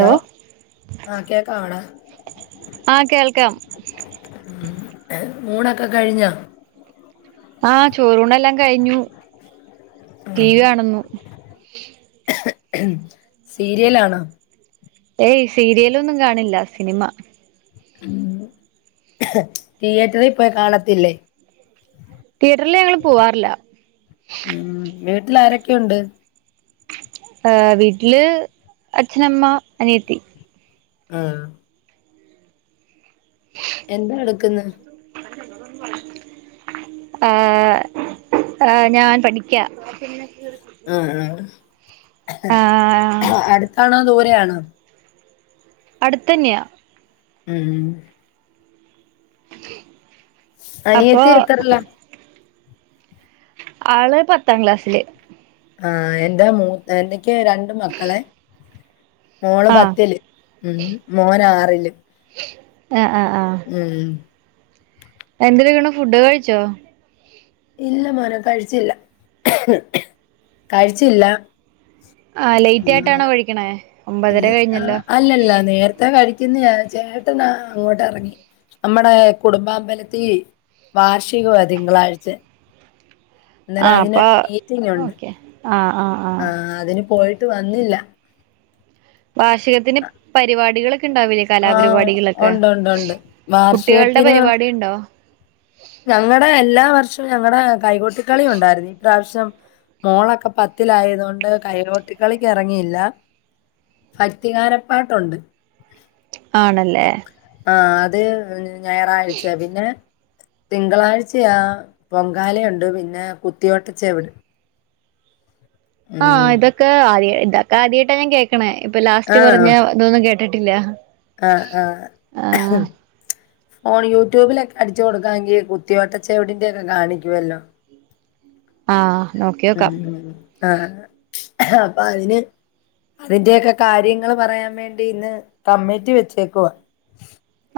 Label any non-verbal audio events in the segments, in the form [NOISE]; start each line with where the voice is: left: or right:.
left: Hello ആഹ് കേക്കാമെടാ
right: ആഹ് കേൾക്കാം
left: ഉം ഏഹ് ഊണൊക്കെ കഴിഞ്ഞോ?
right: ആഹ് ചോറൂണെല്ലാം കഴിഞ്ഞു ടി വി കാണുന്നു.
left: ഉം സീരിയല് ആണോ
right: ഏയ് സീരിയലൊന്നും കാണില്ല സിനിമ
left: തിയേറ്ററി പോയി കാണത്തില്ലേ
right: തിയേറ്റർല് ഞങ്ങള് പോവാറില്ല.
left: ഉം വീട്ടില് ആരെക്കെ ഉണ്ട്.
right: ആ വീട്ടില് അച്ഛനമ്മ, അനിയത്തി
left: ആ എന്തെടു ക്ക്ന്ന്
right: ആ ആ ഞാൻ പഠിക്ക്യ ആ പിന്നെ [UNINTELLIGIBLE]
left: ആ
right: ആഹ്
left: ആ അട്ത്താണോ ദൂരയാണോ
right: അട്ത്തന്നെയാ
left: ഉം
right: അ [INAUDIBLE]
left: അനിയത്തി എത്രർലാ.
right: ആള് പത്താം ക്ലാസ്സ്ല്
left: ആ എന്റെ മൂ എനിക്ക് രണ്ട് മക്കള് മോള്
right: ആഹ്
left: പത്തില് ഉം. മോന് ആറില്
right: ആ ആ ആ
left: ഉം
right: എന്ത് ചെയ്യ്ണ്. ഫുഡ് കഴിച്ചോ
left: ഇല്ല മോനെ കഴിച്ചില്ല, കഴിച്ചില്ല
right: ആ ലേറ്റ് ആയിട്ടാണോ കഴിക്ക്ണേ
left: അൽ ആ അല്ലല്ല നേര്ത്തെ കഴിക്ക്ന്നേ ചേട്ടൻ ആ അങ്ങോട്ട് എറങ്ങി നമ്മടെ കുടുംബാമ്പലത്തി വാർഷികുവാ തിങ്കളാഴ്ചെ അന്നേരം അതിനൊര് മീറ്റിങ്ങുണ്ട്
right: അ ആ ആ
left: ആ അതിന് പോയിട്ട് വന്നില്ല
right: വാർഷികത്തിന് പരിപാടികളെക്കെ ഇണ്ടാവ് ലെ
left: ആ ഉണ്ട് ഉണ്ട് ഉണ്ട്
right: കുട്ടികളുടെ
left: വാർഷികത്തിന്
right: പരിപാടി ഉണ്ടോ
left: ഞങ്ങടെ എല്ലാ വർഷും ഞങ്ങടെ കൈകൊട്ടി കളിയുണ്ടായിരുന്ന് ഇപ്രാശ്യം മോളക്ക പത്തിലായത് കൊണ്ട് കൈകൊട്ടി കളിക്ക് എറങ്ങിയില്ല ഭക്തി ഗാനപ്പാട്ടുണ്ട്
right: ആണല്ലേ
left: ആ അത് ഞായറാഴ്ച പിന്നെ തിങ്കളാഴ്ചയാ പൊങ്കാലയുണ്ട് പിന്നെ കുത്തിയോട്ടച്ചവിട്
right: ആ
left: ഉം
right: ഇതൊക്കെ ആദ്യയ് ഇതക്കെ ആദ്യായിട്ടാ ഞാൻ കേക്ക്ണേ ഇപ്പൊ ലാസ്റ്റ് പറഞ്ഞെ ഇതൊന്നും കേട്ടിട്ടില്ല
left: അ ആ
right: ആഹ്
left: ഫോണ് യൂട്യൂബിലക്കെ അടിച്ച് കൊടുക്കാണെങ്കി കുത്തിവട്ട ചവിട്ട് ന്റെ ഒക്കെ കാണിക്കുവല്ലോ
right: ആ നോക്കി
left: ഉം ഉം ആ അപ്പ അതിന് അതിന്റെയേക്കെ കാര്യങ്ങള് പറയാൻ വേണ്ടി ഇന്ന് കമ്മറ്റി വെച്ചേക്കുവാ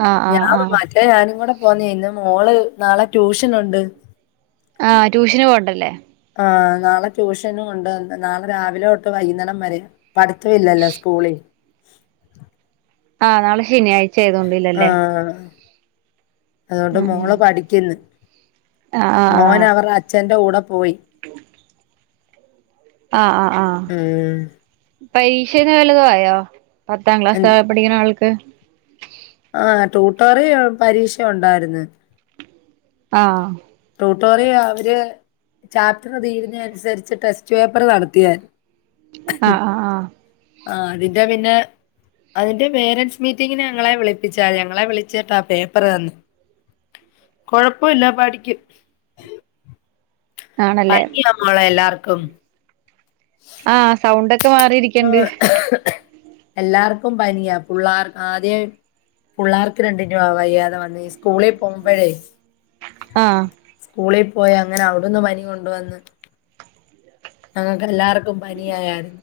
right: ആഹ് ആഹ്
left: ഞാൻ
right: ആഹ്
left: മറ്റേ ഞാനും കൂടെ പോന്നേനു മോള് നാളെ ട്യൂഷനുണ്ട്
right: ആ ട്യൂഷന് പോവ്ണ്ടല്ലേ
left: ആ നാളെ ട്യൂഷനുണ്ട് നാളെ രാവിലെ തൊട്ട് വൈകുന്നേരം വരെ പഠത്തവില്ലല്ലോ സ്കൂളിൽ
right: ആഹ് നാളെ ശനിയാഴ്ച ആയതോണ്ട്ല്ലൊ ല്ലെ.
left: ആഹ് അതോണ്ട്
right: ഉം
left: മോള് പഠിക്ക്ന്ന്.
right: ആഹ് ആഹ് ആഹ്
left: മോന് അവർടെ അച്ഛൻ്റെ കൂടെ പോയി.
right: ആഹ് ആഹ് ആഹ്
left: ഉം.
right: പരീക്ഷൻ്റെ വല്ലതു ആയൊ. പത്താം ക്ലാസാര് - പഠിക്ക്ണാൾക്ക്
left: ആഹ് ടൂട്ടാറി ആഹ് പരീക്ഷ ഒണ്ടായിര്ന്ന്.
right: ആഹ്
left: ടൂ ട്ടാറിയ അവര് ചാപ്റ്റർ ങ്ങനെ തീരുന്നെ അൻസരിച്ച് ടെസ്റ്റ് പേപ്പറ് നടത്തിയാര്ന്ന്.
right: അഹ് ആഹ് ആഹ്
left: ആഹ് അതിന്റെ പിന്നെ അതിന്റെ പേരൻസ് മീറ്റിംങ്ങ്ന് ഞങ്ങളെ വിളിപ്പിച്ചായിര്ന്ന്. ഞങ്ങളെ വിളിച്ചിട്ടാ പേപ്പറ് തന്ന്. കൊഴപ്പൊല്ലാ പഠിക്കും.
right: ആണല്ലേ
left: പനിയാമോളെ എല്ലാർക്കും.
right: ആഹ് സൗണ്ടൊക്കെ മാറിയിരിക്
left: ആഹ് എല്ലാർക്കും പനിയാ. പുള്ളാർ ആദ്യേ പുള്ളാർക്ക് രണ്ടിന്നു ആഹ് വയ്യാതെ വന്നെ സ്ക്കൂളി പോമ്പഴേ
right: ആഹ്
left: സ്ക്കൂളി പോയ അങ്ങനെ അവ്ടുന്ന് പനി കൊണ്ടുവന്ന്. ഞങ്ങക്ക് എല്ലാർക്കും പനിയായാ ര്ന്ന്.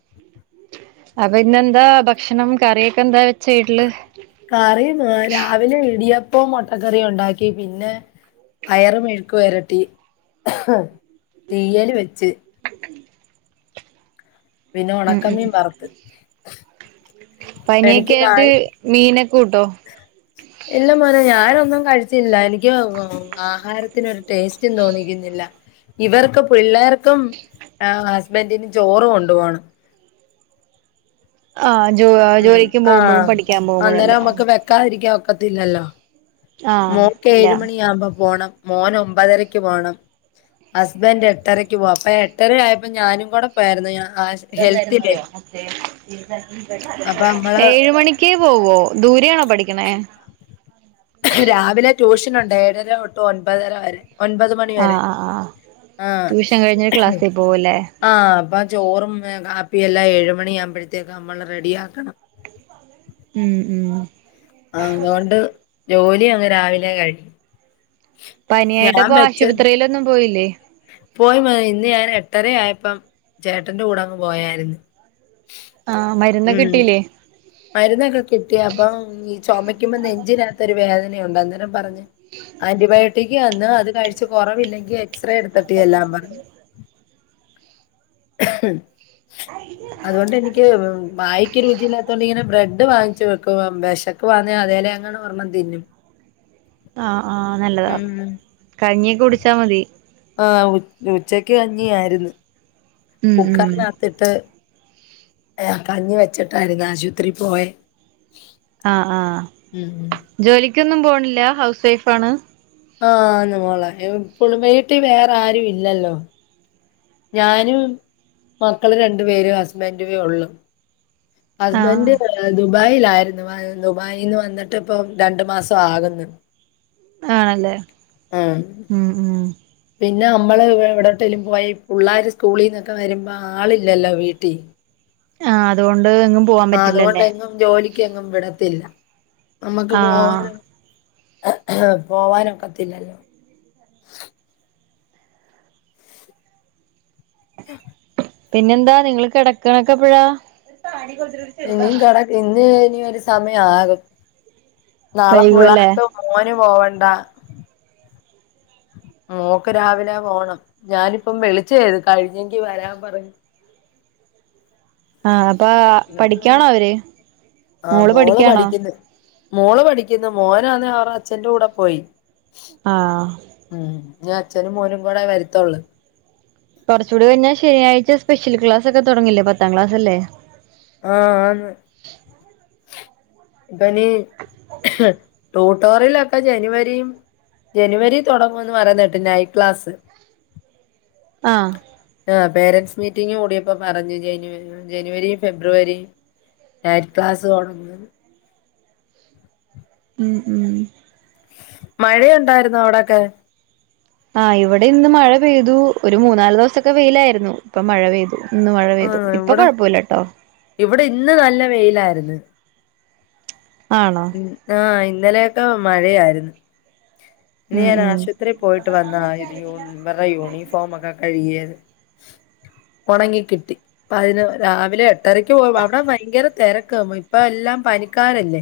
right: അപ്പം ഇന്നെന്താ ഭക്ഷണം, കറിയൊക്കെന്താ വെ
left: കറി ഞാ രാവിലെ ഇടിയപ്പൊം മൊട്ടകറിം ഒണ്ടാക്കി. പിന്നെ പയറ് മെഴുക്ക് വരട്ടി, തീയ്യല് വെച്ച്. പിന്നെ ഒണക്ക മീൻ വറ്ത്ത്.
right: പനിയൊക്കെയിട്ട് മീനക്കെ കൂട്ടൊ?
left: ഇല്ല മോനെ ഞാനൊന്നും കഴിച്ചില്ല. എനിക്ക് ആഹാരത്തിനൊരു ടേസ്റ്റും തോന്നിക്ക്ന്നില്ല. ഇവർക്ക് പിള്ളേർക്കും ഏഹ് ഹസ്ബെൻ്റിനും ചോറ് കൊണ്ടുപോണം.
right: ആഹ് ജോ
left: ഉം.
right: ജോലിക്കും പോകുമ്പോഴും
left: ആഹ്
right: പഠിക്കാൻ പോകുമ്പോഴും
left: അന്നേരം
right: അല്ലേ
left: അമ്മക്ക് വെക്കാതിരിക്കാൻ ഒക്കത്തില്ലല്ലൊ.
right: ആഹ്
left: മോക്ക്
right: ഇല്ല
left: ഏഴുമണിയാവ്മ്പം പോണം. മോന് ഒമ്പതരക്ക് പോണം. ഹസ് ബെൻ്റ് എട്ടരയ്ക്ക് പോകും. അപ്പ എട്ടര ആയപ്പം ഞാനും കൂടെ പോയാര്ന്ന്. ഞാ ആശ്
right: അതെന്തായിരുന്ന് അറിയൊ
left: അപ്പൊ
right: [UNINTELLIGIBLE]
left: നമ്മള്
right: ഏഴ് മണി ക്കേ പോവോ. ദൂരെയാണൊ പഠിക്ക്ണെ?
left: രാവിലെ ട്യൂഷനൊണ്ട്. ഏഴര ഒട്ട് ഒൻപതര വരെ. ഒൻപത് മണി വരെ.
right: ആഹ് ആഹ് ആഹ്
left: ആഹ്
right: ട്യൂഷൻ കഴിഞ്ഞിട്ട് ക്ലാസ്സിൽ പോവുല്ലേ
left: ആഹ് അപ്പം ചോറും ഏഹ് കാപ്പിയെല്ലാം ഏഴുമണി ആ വ്മ്പഴത്തേക്ക് അമ്മള് റെഡിയാ ക്കണം.
right: ഉം ഉം
left: ആഹ് അങ്ങോണ്ട് ജോലിയങ്ങ് രാവിലെ കഴിയും. ഞാൻ
right: പനിയായിട്ടപ്പൊ
left: വെച്ച
right: ആശുപത്രിയിലൊന്നും പോയില്ലെ?
left: പോയി മോനെ ഇന്ന് ഞാന് എട്ടരയായപ്പം ചേട്ടന്റെ കൂടെ അങ്ങ് പോയാര്ന്ന്.
right: ആഹ് മര്ന്ന് കിട്ടീല്ലെ?
left: മര്ന്നൊക്കെ കിട്ടി. അപ്പം ഈ ചൊമക്കുമ്പം നെഞ്ചിനാത്തൊര് വേദനയുണ്ട് അന്നേരം പറഞ്ഞ് ആന്റിബയോട്ടിക്ക് തന്ന് അത് കഴിച്ചു കൊറവില്ലെങ്കി എക്സ്റേ എട്ത്തിട്ട് ചെല്ലാം പറഞ്ഞ്. ഉം അതോണ്ട് എനിക്ക് വായിക്ക് രുചിയില്ലാത്തോണ്ട് ഇങ്ങനെ ബ്രെഡ്‌ ഡ് വാങ്ങിച്ചു വെക്കുവാ വെഷക്കുവാന്നെ അതേലെ അങ്ങനെ ഒരെണ്ണം തിന്നും.
right: ആഹ് ആഹ് നല്ലതാ
left: ഉം
right: കഞ്ഞി ഒക്കെ കുടിച്ചാ മതി
left: ആഹ് ഉച്ചക്ക് കഞ്ഞിയായിരുന്നു
right: ഉം ഉം
left: കുക്കറിന കത്തിട്ട് കഞ്ഞി വെച്ചിട്ടായിരുന്നു ആശുപത്രി പോയെ
right: ആ ഹ് ആഹ്
left: ഉം
right: ജോലിക്കൊന്നും പോണില്ല ഹൗസ് വൈഫ് ആണ്
left: ആ ന്ന് മോളെ എപ്പളു വീട്ടി വേറെ ആരും ഇല്ലല്ലോ ഞാനും മക്കള് രണ്ടു പേര് ഹസ്ബൻഡ് വേ ഒള്ളൂ.
right: ആഹ്
left: ഹസ്ബന്റ് ദുബായിൽ ആയിരുന്നു ദുബായീന്ന് വന്നിട്ട് ഇപ്പം രണ്ടു മാസം ആകുന്നു
right: ആണല്ലേ
left: ആഹ്
right: ഉം ഉം
left: പിന്നെ നമ്മള് ഇവിടെ ട്ടേലും പോയ ഈ പുള്ളാര് സ്കൂളി ന്നൊക്കെ വരുമ്പോ ആളില്ലല്ലോ വീട്ടി
right: ആ അതുകൊണ്ട് എങ്ങും പോവാൻ
left: ആ അതുകൊണ്ട്
right: പറ്റില്ലല്ലേ
left: എങ്ങും ജോലിക്ക് എങ്ങും വിടത്തില്ല നമ്മക്ക്
right: ആഹ്
left: പോവാന പോവാനൊക്കത്തില്ലല്ലോ ആഹ്
right: പിന്നെന്താ നിങ്ങള് കിടക്ക്ണ ഒക്കെ എപ്പഴാ
left: ഇനിയും കെട ഇന്ന് ഇനി ഒരു സമയം ആകും നാളെ
right: വൈകുവല്ലേ
left: പുള്ളാർക്ക് മോന് പോവണ്ട
right: [INAUDIBLE]
left: മോക്ക് രാവിലെ പോണം ഞാനിപ്പം വിളിച്ചേ കഴിഞ്ഞെങ്കിൽവരാൻ പറഞ്ഞ്
right: ആഹ് അപ്പൊ
left: ആഹ് മോള് പഠിക്ക്ന്ന് മോള് പഠിക്കുന്നു മോനാന്ന് അവരുടെ അച്ഛന്റെ കൂടെ പോയി
right: ആഹ്
left: ഉം ഇഞ്ഞ് അച്നും മോനും കൂടെ വരത്തുള്ളൂ
right: കുറച്ചൂടെ കഴിഞ്ഞാ ശനിയാഴ്ച്ച സ്പെഷ്യൽ ക്ലാസ് ഒക്കെ തുടങ്ങില്ലേ പത്താം ക്ലാസ്സ് അല്ലെ
left: ആഹ് ആന്ന് ഇപ്പ ഇനി ട്യൂട്ടോറിയലൊക്കെ ജനുവരിം ജനുവരി തുടങ്ങുന്ന് പറയുന്നകേട്ടു നൈറ്റ് ക്ലാസ്
right: ആഹ്
left: ആ പേരൻ സ് മീറ്റിംഗ് കൂടിയപ്പ പറഞ്ഞു ജനുവ ജനുവരി ഫെബ്രുവരി നൈറ്റ്‌ ക്ലാസ് തുടങ്ങുന്ന്
right: ഉം ഉം
left: മഴേ ണ്ടായിരുന്നോ അവിടെ ക്കെ
right: ആഹ് ഇവിടെ ഇന്ന് മഴ പെയ്തു ഒരു മൂന്നാല് ദിവസൊക്കെ വെയിലായിരുന്നു ഇപ്പം മഴ പെയ്തു ഇന്ന് മഴ പെയ്തു ഇപ്പൊ കൊഴപ്പയില്ല ട്ടോ
left: ഇവിട ഇന്ന് നല്ല വെയിലായിര്ന്ന്
right: ആണോ
left: ഉം ആഹ് ഇന്നലെയൊക്കെ മഴയായിരുന്നു ഇന്ന്
right: ഉം
left: ഞാൻ
right: ഉം
left: ആശുപത്രീ പോയിട്ട് വന്നതാ ഇത് യൂണ് ഇവര്ടെ യൂണിഫോ ഫോമൊക്കെ കഴുകിയത് ഒണങ്ങി കിട്ടി പ്പൊ അയിന് രാവിലെ എ ട്ടരയ്ക്ക് പോയപ്പോ അവിടെ ഭയങ്കര തെരക്കാ ഇപ്പ എല്ലാം പനിക്കാരല്ലേ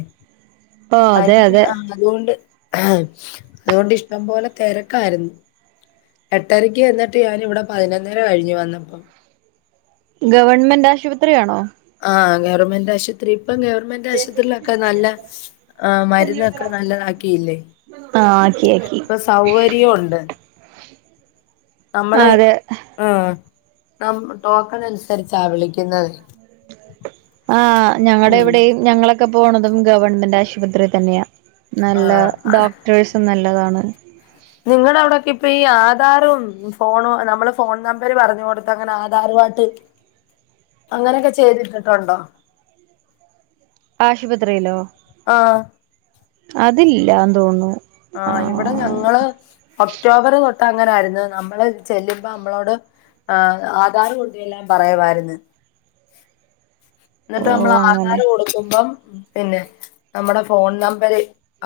right: ഓ അതെ
left: പനി
right: അതെ
left: ആഹ് അതുകൊണ്ട് അതുകൊണ്ട് ഇഷ്ടം പോലെ തെരക്കാരുന്നു എട്ടരക്ക് ചെന്നിട്ട് ഞാനിവിടെ പതിനൊന്നര കഴിഞ്ഞു വന്നപ്പം
right: ഗവൺമെന്റ് ആശുപത്രിയാണോ
left: ആഹ് ഗവർമെന്റ് ആശുപത്രി ഇപ്പം ഗവൺമെ ന്റാശുപത്രീലൊക്ക നല്ല ആഹ് മരുന്നൊക്ക നല്ലതാക്കിയില്ലേ
right: ആ ആക്കി ആക്കി
left: ഇപ്പ സൗവര്യോണ്ട് നമ്മള്
right: അതെ
left: ആഹ് നം ടോക്കൺ അനുസരിച്ചാ വിളിക്കുന്നത്
right: ആഹ് ഞങ്ങടെ
left: ഉം
right: ഇവിടെയും ഞങ്ങളൊ ക്കെ പോണതും ഗവൺമെന്റ് ആശുപത്രീ തന്നെയാ നല്ല
left: ആഹ്
right: ഡോക്ടേഴ്സും നല്ലതാണ്
left: നിങ്ങടവിടൊക്കെ ഇപ്പ ഈ ആധാറും ഫോണും നമ്മള് ഫോൺ നമ്പര് പറഞ്ഞു കൊടുത്ത് അങ്ങനെ ആധാറുവായിട്ട് അങ്ങനെയൊക്കെ ചെയ്തിട്ടിട്ടുണ്ടോ
right: ആശുപത്രിയിലോ
left: ആഹ്
right: അതില്ലാന്ന് തോന്നുന്നു ആ
left: ആഹ് ഇവിടെ ഞങ്ങള് ഒക്ടോബറ് തൊട്ട് അങ്ങനായിരുന്ന് നമ്മള് ചെല്ലുമ്പോ അമ്മളോട് ആഹ് ആധാറ് കൊണ്ട് ചെല്ലാൻ പറയുവായിരുന്ന്
right: ഓ
left: എന്നിട്ട് നമ്മള്
right: അങ്ങനെ
left: ആധാറ് കൊടുക്കുമ്പം പിന്നെ നമ്മുടെ ഫോൺ നമ്പര്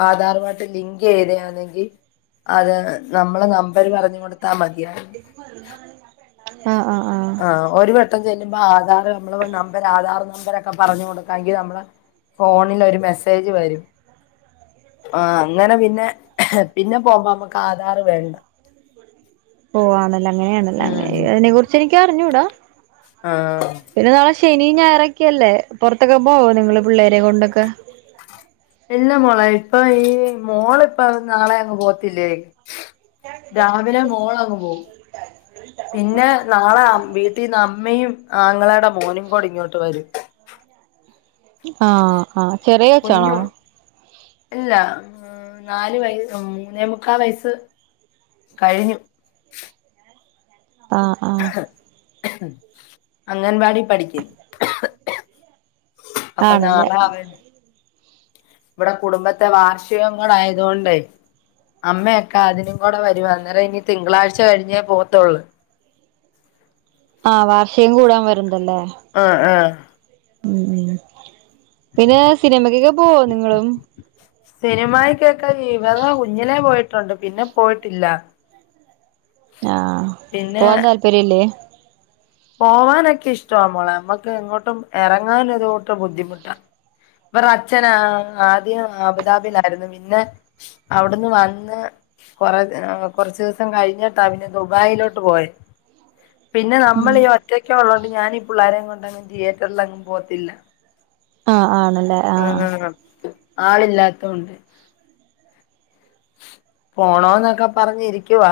left: ആധാറുവായിട്ട് ലിങ്ക് ചെയ്തയാന്നെങ്കി അത് നമ്മള നമ്പര് പറഞ്ഞു കൊടുത്താ മതിയാ
right: ആഹ് ആഹ് ആഹ്
left: ആഹ് ഒരു വട്ടം ചെല്ലുമ്പോ ആധാറ് നമ്മള നമ്പര് ആധാർ നമ്പരക്ക പറഞ്ഞു കൊടുക്കാങ്കി നമ്മള ഫോണിലൊരു മെസ്സേജ് വരും ആഹ് അങ്ങനെ പിന്നെ പിന്നെ പോകുമ്പോ നമ്മക്ക് ആധാറ് വേണ്ട
right: ഓഹ് ആണല്ലേ അങ്ങനെയാണല്ലേ അങ്ങനെ
left: ഉം
right: അതിനെ കുറിച്ച് എനിക്ക് അറിഞ്ഞൂടാ
left: ആഹ്
right: പിന്നെ നാളെ ശനിയും ഞായറൊക്കെയല്ലേ പുറത്തൊക്കെ പോവോ നിങ്ങള് പിള്ളേരേം കൊണ്ടൊക്കെ
left: ഇല്ല മോളെ ഇപ്പൊ ഈ മോള് ഇപ്പ നാളെ അങ്ങ് പോവത്തില്ലേ രാവിലെ മോളങ്ങു പോവും പിന്നെ നാള അ വീട്ടീന്ന് അമ്മയും ആങ്ങളേടെ മോനും കൂടി ഇങ്ങോട്ട് വരും
right: ആഹ് ആഹ് ചെറിയ കൊച്ചാണോ
left: കുഞ്ഞു ഇല്ല നാലു വയ മൂന്നേ മുക്കാ വയസ്സ് കഴിഞ്ഞു
right: ആഹ് ആഹ്
left: അംഗൻവാടീ പഠിക്ക്ന്ന് അപ്പൊ
right: ആണല്ലേ
left: നാളെ അവി ഇവിടെ കുടുംബത്തെ വാർഷികോം കൂടെ ആയത് കൊണ്ടേ അമ്മെയക്ക അതിനും കൂടെ വരുവാ അന്നേരം ഇനി തിങ്കളാഴ്ച കഴിഞ്ഞേ പോവത്തുള്ളൂ
right: ആഹ് വാർഷികം കൂടാൻ വരുണ്ടല്ലേ
left: ആഹ് ആഹ്
right: ഉം ഉം പിന്നെ സിനിമക്കൊക്കെ പോവോ നിങ്ങളും
left: സിനിമായി കൊക്കെ ഇവത കുഞ്ഞിലെ പോയിട്ടുണ്ട് പിന്നെ പോയിട്ടില്ല.
right: ആഹ്
left: പിന്നെ
right: പോവാൻ താല്പര്യല്ലേ.
left: പോവാനൊക്കെ ഇഷ്ടവാ മോളെ ഉമ്മക് എങ്ങോട്ടും ഇറങ്ങാൻ ഒരുകൂട്ടം ബുദ്ധിമുട്ടാ. ബറെ അച്ഛന ആദ്യം അബുതാബിലായിരുന്നു പിന്നെ അവിടുന്ന് വന്ന്. കൊറ കുറച്ച ദിവസം കഴിഞ്ഞിട്ടാ പിന്നെ ദുബായിലോട്ട് പോയെ. പിന്നെ
right: ഉം
left: നമ്മള ഈ ഒറ്റയ്ക്കെ ഉള്ളതോണ്ട് ഞാനീ പിള്ളാരെയും കൊണ്ട്ങ്ങും തിയേറ്ററിൽങ്ങും പോവതില്ല.
right: ആഹ് ആണല്ലേ. ആഹ്
left: ആന്ന് ആന്ന് ആളില്ലാത്തോണ്ട്. പോണോന്നൊക്കെ പറഞ്ഞിരിക്കുവ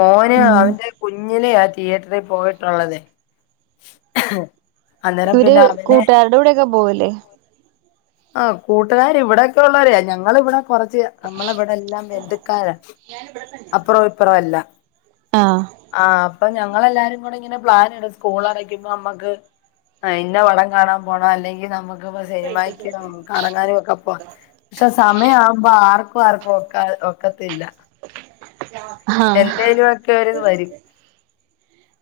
left: മോന്
right: ഉം
left: അവന്റെ. കുഞ്ഞിലെ ആഹ് തിയേറ്ററിൽ പോയിട്ടുള്ളത്. [INAUDIBLE]
right: ഇവര്
left: പിന്നെ അവനെ
right: കൂട്ടുകാരുടെ കൂടെയൊക്കെ പോവല്ലേ.
left: ആഹ് കൂട്ടുകാരി ഇവിടെക്കെ ഉള്ളരെയ ഞങ്ങൾ ഇവിടെ. കുറച്ച് നമ്മളെ ഇവിടെല്ലാം ബന്ധുക്കാരാ അപ്പുറം ഇപ്പറം എല്ലാം.
right: ആഹ്
left: ആഹ് അപ്പൊ ഞങ്ങളെല്ലാരും കൂടെ ഇങ്ങനെ പ്ലാൻ ഇടും. സ്കൂൾ അടയ്ക്കുമ്പോ നമ്മുക്ക് അയിന്റെ വളം കാണാൻ പോണം അല്ലെങ്കിൽ നമുക്ക്. സിനിമാക്കെ കറങ്ങാനും ഒക്കെപ്പ പക്ഷെ സമയം ആവുമ്പോ ആർക്കും ആർക്കും ഒക്ക ഒക്കത്തില്ല.
right: ആഹ്
left: എന്തേലും ഒക്കെ ഒരു ഇത് വരും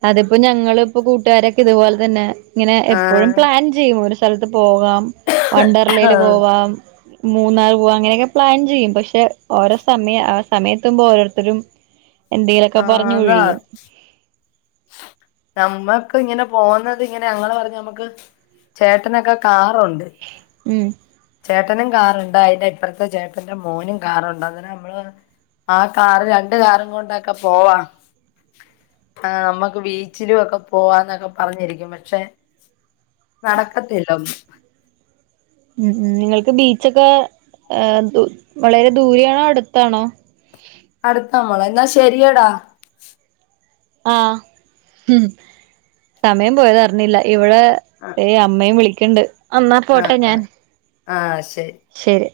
right: അതിപ്പോ ഞങ്ങ ഇപ്പോ കൂട്ടുകാരൊക്കെ ഇതുപോലെ തന്നെ ഇങ്ങനെ എപ്പോഴും
left: ആഹ്
right: പ്ലാൻ ചെയ്യും ഒരു സ്ഥലത്ത് പോകാം വണ്ടർലയില് പോവാ. മൂന്നാർ പോവാ അങ്ങനെയൊക്കെ പ്ലാൻ ചെയ്യും പക്ഷെ ഓരോ സമയം സമയം എത്തുമ്പോൾ ഓരോരുത്തരും എന്തെങ്കിലുമൊക്കെ
left: ആഹ്
right: പറഞ്ഞു
left: അതാ
right: ഒഴിയും.
left: നമ്മക്ക് ഇങ്ങനെ പോകുന്നത് ഇങ്ങനെ ഞങ്ങൾ പറഞ്ഞഞ് നമ്മക്ക് ചേട്ടനൊക്കെ കാറുണ്ട്.
right: ഉം
left: ചേട്ടനും കാറുണ്ട് അതിന്റെ ഇപ്പുറത്തെ ചേട്ടന്റെ മോനും കാറുണ്ട് അങ്ങനെ നമ്മള് ആഹ് കാറ് രണ്ട് കാറും കൊണ്ടൊക്കെ പോവാ. ആഹ് നമ്മുക്ക് ബീച്ചിലും ഒക്കെ പോവാന്നൊക്കെ പറഞ്ഞിരിക്കും പക്ഷെ നടക്കത്തില്ല ഒന്നും.
right: ഉം ഉം നിങ്ങൾക്ക് ബീച്ചൊക്കെ വളരെ ദൂരയാണോ അടുത്താണോ.?
left: അടുത്താ മോളെ എന്നാ ശരിയടാ.
right: ആഹ് ഉം സമയം പോയത് അറിഞ്ഞില്ല. ഇവളെ
left: ആ
right: അമ്മയും വിളിക്ക്ണ്ട് എന്നാ പോട്ടെ ഞാൻ
left: ആഹ് ശരി.
right: ശരി.